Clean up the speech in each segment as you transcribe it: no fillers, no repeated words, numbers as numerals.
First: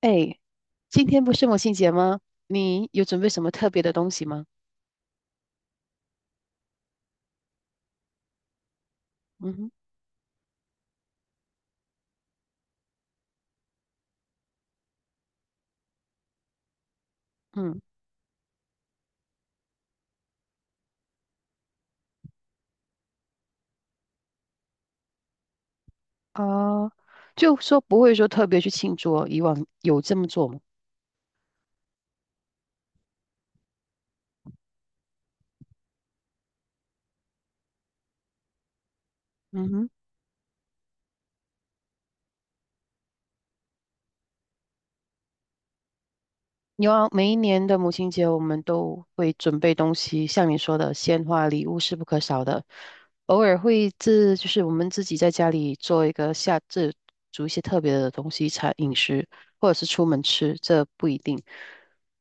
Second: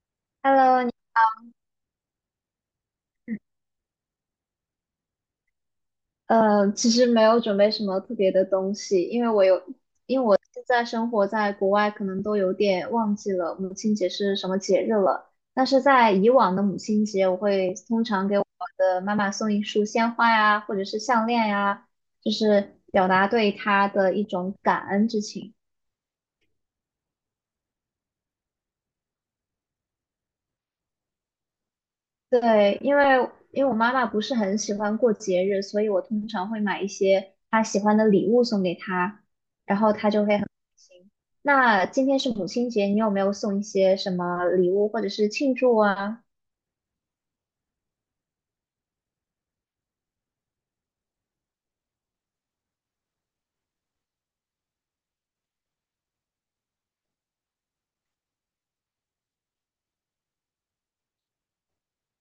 哎，Hello,你今天不是母亲节吗？你有准备什么特别的东西吗？其实没有准备什么特别的东西，因为我有，嗯因为我现在生活在国外，可能都有点忘记了母亲节是什么节日了。但是在以往的母亲节，我哼。会嗯。通常给我的妈妈送一束鲜花呀，或者是项链呀，就是表达对她的一种感恩之情。啊，就说不会说特别去庆祝哦？以往有这么做吗？对，因为我妈妈不是很喜欢过节日，所以我通常会买一些她喜欢的礼物送给她，嗯然哼。后她就会很开心。那今天是母亲节，你有没有送一些什么礼物或者是庆祝啊？有啊，每一年的母亲节，我们都会准备东西，像你说的，鲜花、礼物是不可少的。偶尔会自，就是我们自己在家里做一个下，煮一些特别的东西，餐饮食，或者是出门吃，这不一定。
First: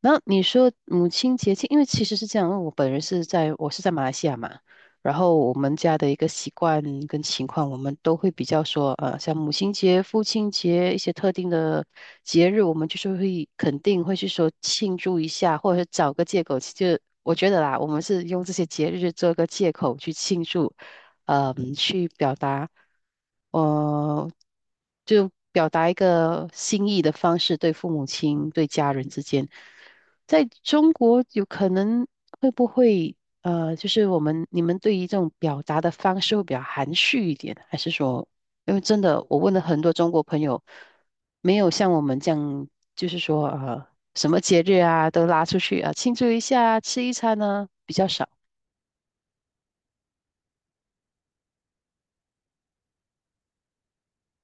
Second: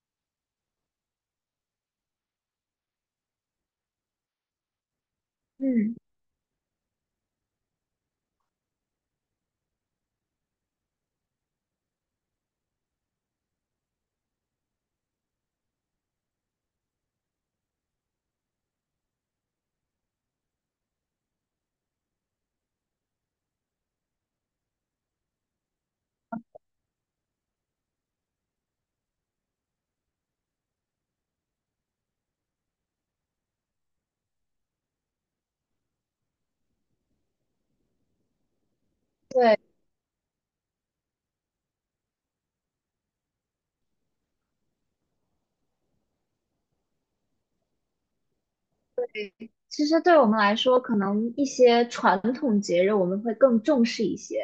然后你说母亲节庆，因为其实是这样，因为我本人是在，我是在马来西亚嘛。然后我们嗯，家的一个习惯跟情况，我们都会比较说，像母亲节、父亲节一些特定的节日，我们就是会肯定会去说庆祝一下，或者是找个借口。就我觉得啦，我们是用这些节日做个借口去庆祝，去表达，呃，就表达一个心意的方式，对父母亲、对家人之间，在中国有可能会不会？就是你们对于这种表达的方式会比较含蓄一点，还是说，因为真的我问对，了很多中国朋友，没有像我们这样，就是说什么节日啊都拉出去啊庆祝一下啊吃一餐呢比较少。其实对我们来说，可能一些传统节日我们会更重视一些，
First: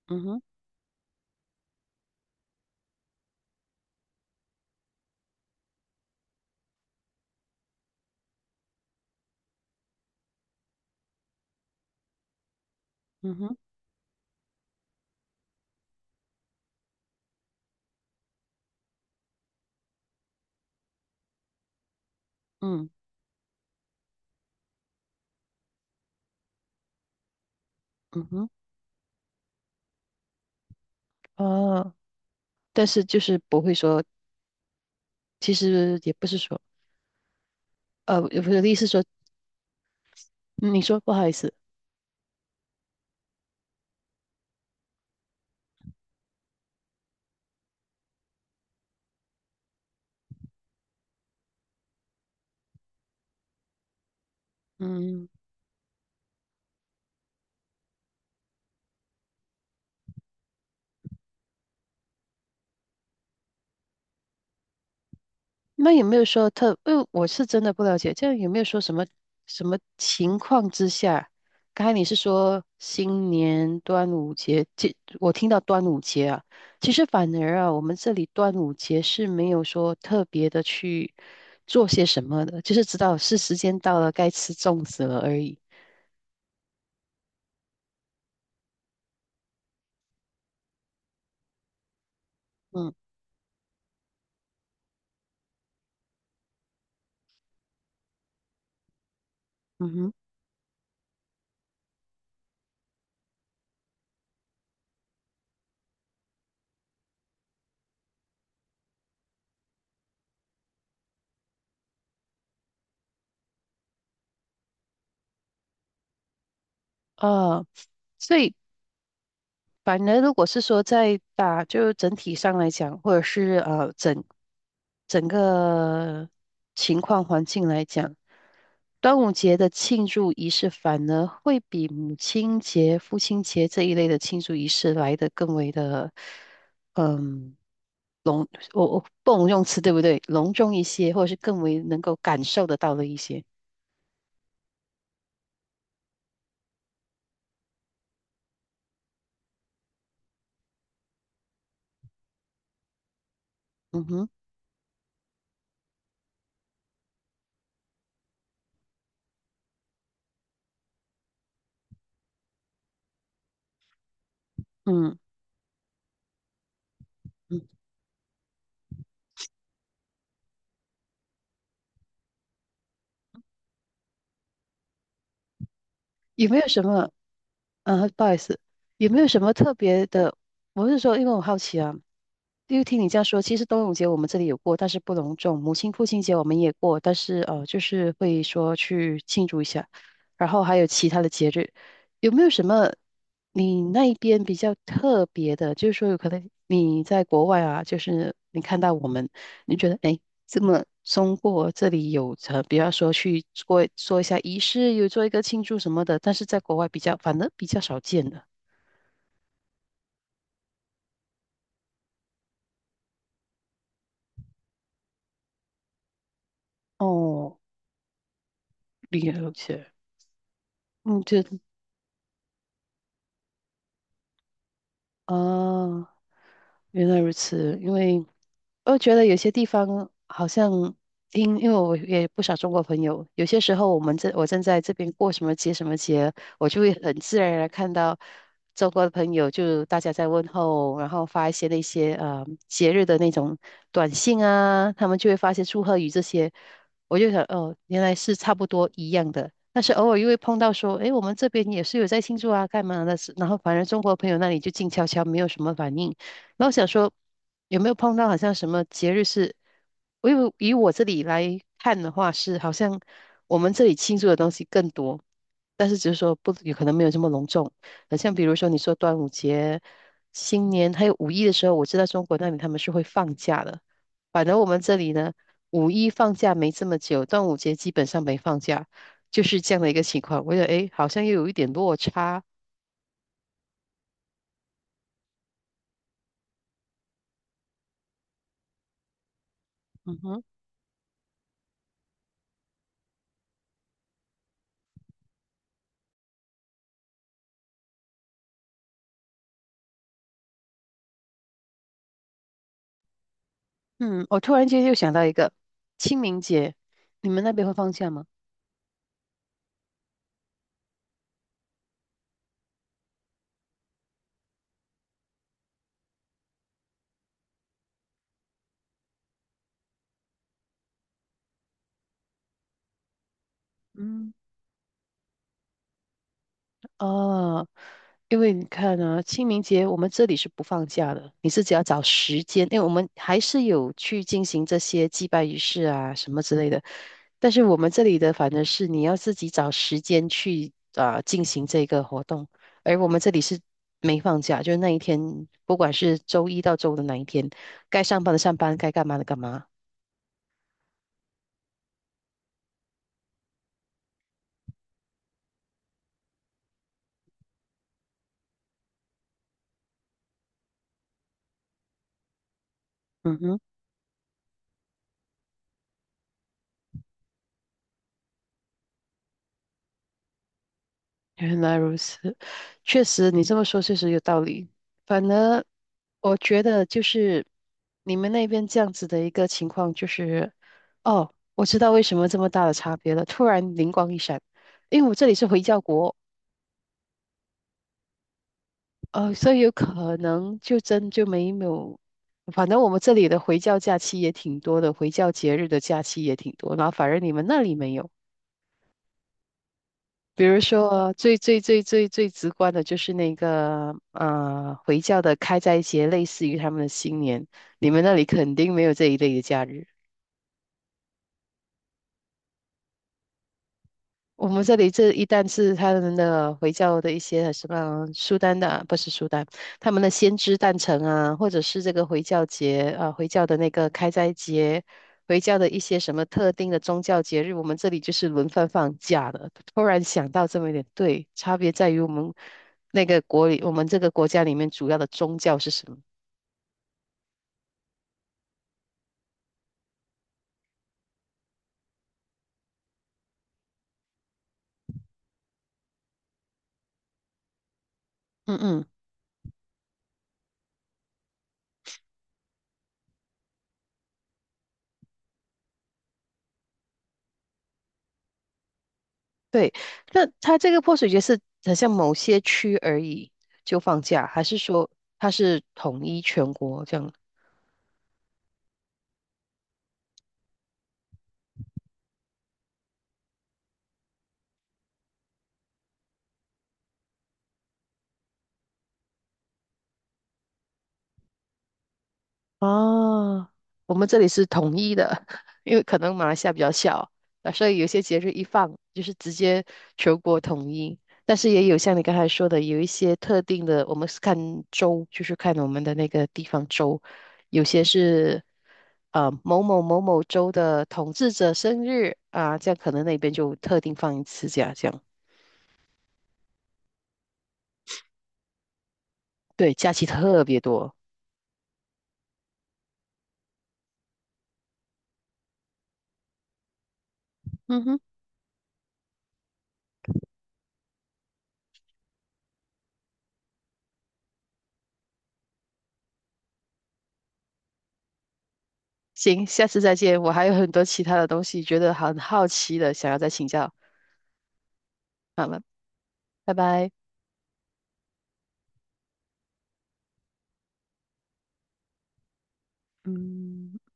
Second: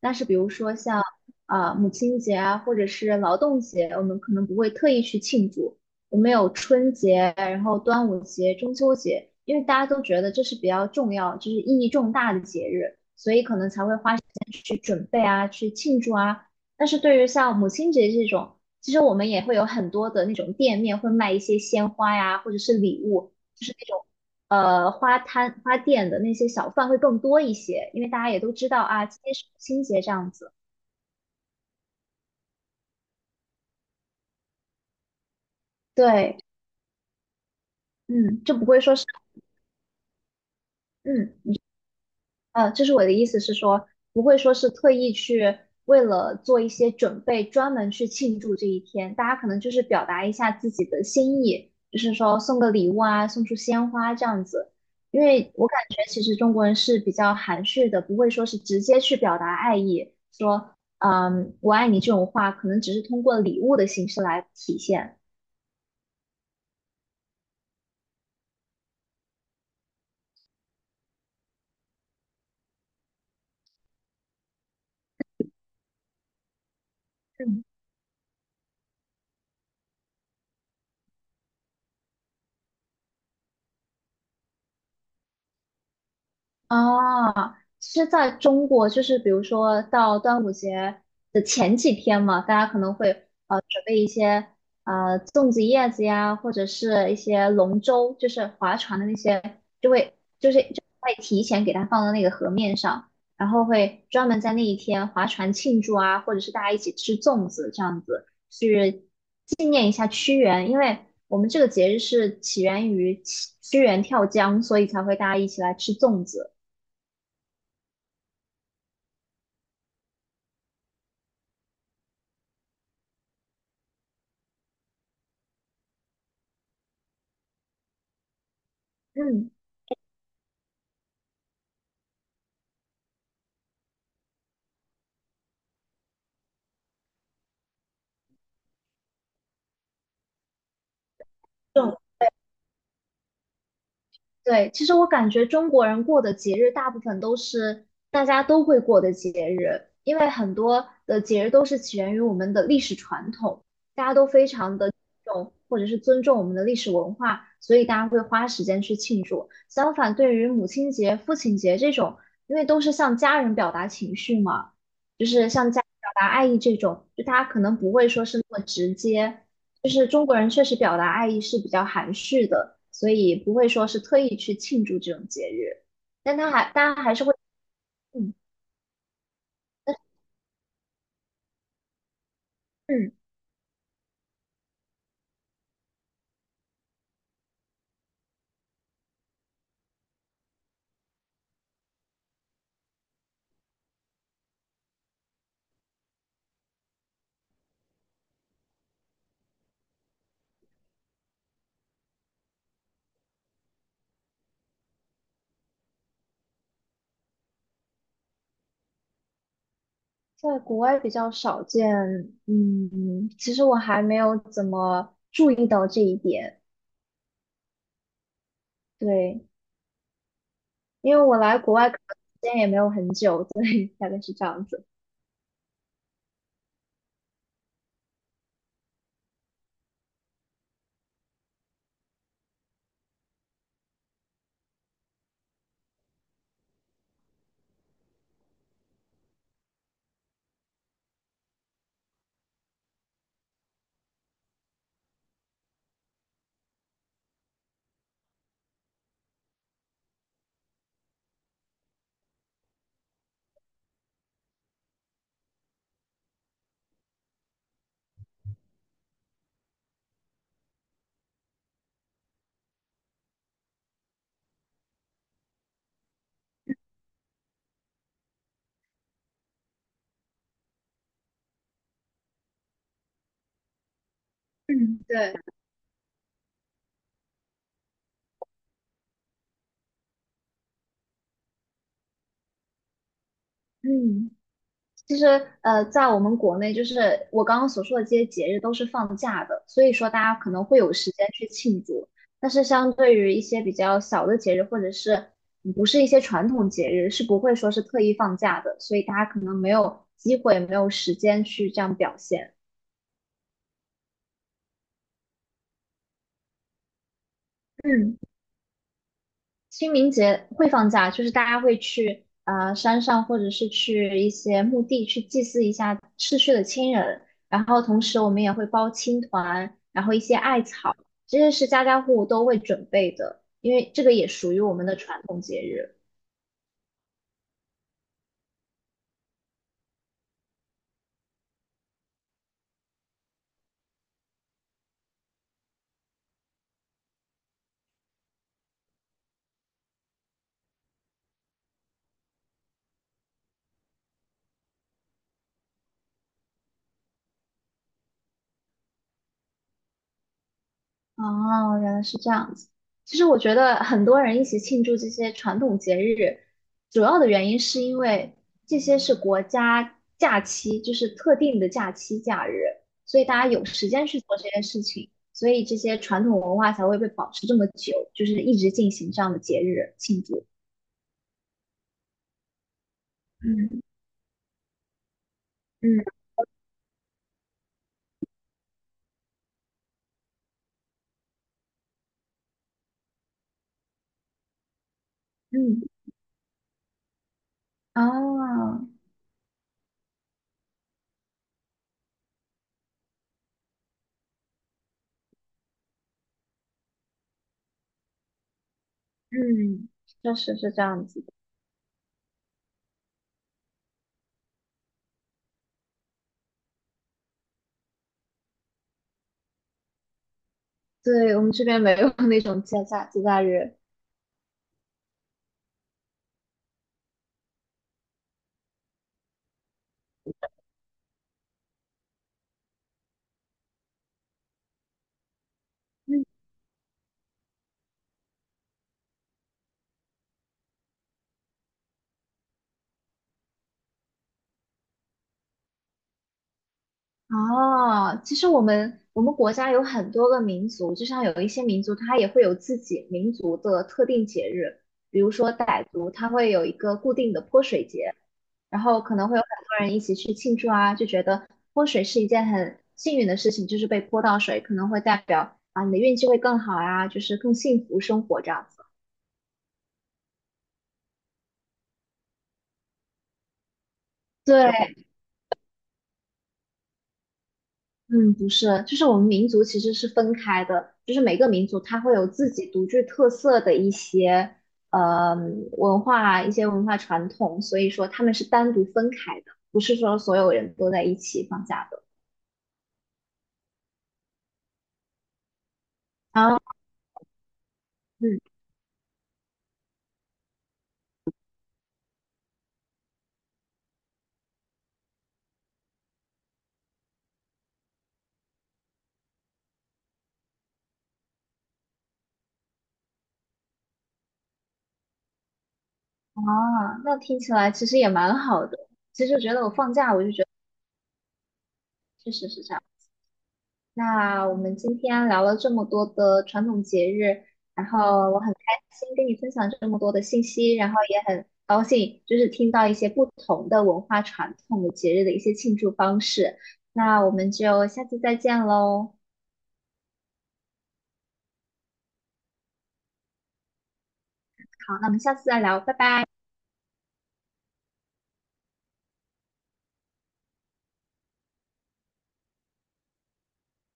但嗯是比哼。如说像母亲节啊，或者是劳动节，我们可能不会特意去庆祝。我们有春节，然后端午节、中秋节，因为大家都觉得这是比较重要，就是意义重大的节日，所嗯以哼，可能才会花时间去准备啊，去庆祝啊。但是对于像母亲节这种，其实我们也会有很多的那种店面会卖一些鲜花呀，或者是嗯礼物。就是那种。花摊花店的那些小贩会更多一些，因为大嗯家也哼。都知道啊，今天是母亲节这样子。哦，但是就是不会说，其实也不是对，说，我嗯，就不的意会思是说说，是嗯，你说不好意思。嗯。就是我的意思是说，不会说是特意去为了做一些准备，专门去庆祝这一天。大家可能就是表达一下自己的心意，就是说送个礼物啊，送束鲜花这样子。因嗯。为我感觉其实中国人是比较含蓄的，不会说是直接去表达爱意，说嗯我爱你这种话，可能只是通过礼物的形式来体现。那有没有说特？因为我是真的不了解，这样有没有说什么什么情况之下？刚才你是说新年端午节，我听到端午节啊，其实反而啊，我们这里端午节是没有说特别的去做些什么的，就是知道是时间到了，该吃粽子了而已。啊，是在中国，就是比如说到端午节的前几天嘛，大家可能嗯会准备一些粽子叶子呀，或者是一些龙舟，就是划船的那些，就嗯哼。会就是就会提前给它放到那个河面上，然后会专门在那一天划船庆祝啊，或者是大家一起吃粽子这样子去纪念一下屈原，因为我们这个节日是起源于屈原跳江，所以才会大家一起来吃粽子。啊，所以反而，如果是说在打，就整体上来讲，或者是整个情况环境来讲，端午嗯，节的庆祝仪式反而会比母亲节、父亲节这一类的庆祝仪式来得更为的，嗯，隆，我不能用词对不对？隆重一些，或者是更为这能够感受得到的一些。对，其实我感觉中国人过的节日大部分都是大家都会过的节日，因为很多的节日都是起源于我们的历史传统，嗯大家都哼。非常的重或者是尊重我们的历史文化，所以大家会花时间去庆祝。相反，对于母亲节、父亲节这种，因为都是向家人表达情绪嘛，嗯。就是向家人表达爱意这种，就大家嗯，可能不会说是那么直接。就是中国人确实表达爱意是比较含蓄的，所以不会说是特意去庆祝这种节日，但有他没有还什大家么？还是会，嗯，不好嗯，意思，有没有什么特但是别的？我是说，因为我好奇啊，因为听你嗯这样说，其实端午节我们这里有过，但是不隆重；母亲、父亲节我们也过，但是就是会说去庆祝一下。然后还有其他的节日，有没有什么你那一边比较特别的？就是说，有可能你在国外啊，就是你看到我们，你觉得诶,这么中国这里有着，比方说去做一下仪式，有做一个庆祝什么的，但是在国外比较，反而比较少见的。在国外比较少见，嗯，其实我还没有怎么注意到这一点，哦，对，了解。因嗯，为我来国外可能时间也没有很久，所以大概是这样子，啊，原来如此，因为我觉得有些地方好像因为我也不少中国朋友，有些时候我正在这边过什么节什么节，我就会很自然而然看到中国的朋友，就大家在问候，然后发一些那些节日的那种短信啊，他们就会发一些祝贺语这些，我就想哦，原来是差不多一样的。但是偶尔又会碰到说，诶，我们这边也是有在庆祝啊，干嘛的？然后反正中国朋友那里就静悄悄，没有什么反应。那我想说有没有碰到好像什么节日是，以我这里来看的话是好像我们这里庆祝的东西更多，但是只是说不有可能没有这么隆重。很像比如说你说端午节、新年还有五一的时候，我知道中国那里他们是会放假的，反正我们这嗯，里呢，对，五一放假没这么久，端午节基本上没放假，就是这样的一个情况。我觉得诶，好像又有一点落差。嗯。其实，在我们国内，就是我刚刚所说的这些节日都是放假的，所以说嗯大家哼。可能会有时间去庆祝。但是，相对于一些比较小的节日，或者是不是一些传统节日，是不会说是特意放假的，所以大家可能没有机会，没有时间去这样表现。嗯，我突然间又想到一个清明节，你们那边会放假嗯。吗？清明节会放假，就是大家会去啊山上，或者是去一些墓地去祭祀一下逝去的亲人。然后同时我们也会包青团，然后一些艾草，这些是家家户户都会准备的，因为这个也嗯。属于我们的传统节日。哦，因为你看啊，清明节我们这里是不放假的，你自己要找时间，因为我们还是有去进行这些祭拜仪式啊什么之类的，但是我们这里的反正是你要自己找时间去啊、进行这个活动，而我们这里是没放假，就是那一天，不管是周一到周五的哪一天，该上班的上班，该干嘛的干嘛。哦，原来是这样子。其实我觉得很多人一起庆祝这些传统节日，主要的原因是因为这些是国家假期，就是特定的假期假日，所以大嗯家哼。有时间去做这些事情，所以这些传统文化才会被保持这么久，就是一直进行这样的节日庆祝。原来如此，确实你这么说嗯确实有道理。反而嗯我觉得就是你们那边这样子的一个情况，就是哦，我知道为什么这么大的差别了。突然灵光一闪，因为我这里是回教嗯，国，啊，所以有可能就真就没有。反正我们这里的回教假期也挺多的，回教节日的假期也挺多，然后反而你们那里没有。嗯确比实如是这样说，子的。最直观的就是那个回教的开斋节，类似于他们的新年。你们那里肯定没有这一类的假日。对，我们这边没有那种节假节假日。我们这里这一旦是他们的回教的一些什么苏丹的啊，不是苏丹，他们的先知诞辰啊，或者是这个回教节啊，回教的那个开斋节，回教的一些什么嗯。特定的宗教节日，我们这里就是轮番放假的。突然想到这么一点，对，差别在于我们那个国里，我们这个国家里面主要的宗教是什么？哦，其实我们国家有很多个民族，就像有一些民族，它也会有自己民族的特定节日，比如说傣族，它会有一个固定的泼水节，嗯。然嗯。后可能会有很多人一起去庆祝啊，就觉得泼水是一件很幸运的事情，就是被泼到水，可能会代表啊你的运气会更好啊，就是更幸福生活这样子。对，那它这个泼水节是好像某些区而已就放假，还是对，说它是统一全国这样？嗯，不是，就是我们民族其实是分开的，就是每个民族它会有自己独具特色的一些呃文化、一些文化传统，所以说他们是单独分开的，不是说所有人都在一起放假的。哦，我们这里是统一的，因为可能马来西亚比啊，较小，啊，所以有些节日嗯，一放就是直接全国统一。但是也有像你刚才说的，有一些特定的，我们是看州，就是看我们的那个地方州，有些是。某某某某州的统治者生日啊，这样可能那边就特定放一次假，这样啊，那听起来其实也蛮好的。其实觉得我对，假放期假，我就觉特得别多。确实是这样。那我们今天聊了这么多的传统节日，嗯然哼，后我很开心跟你分享这么多的信息，然后也很高兴就是听到一些不同的文化传统的节日的一些庆祝方式。那我们就下次再见喽。行，下次再见。我还有很多其他的东西觉得很好奇的，想要再请教。好，那我们下次好再了，聊，拜拜。拜拜。嗯。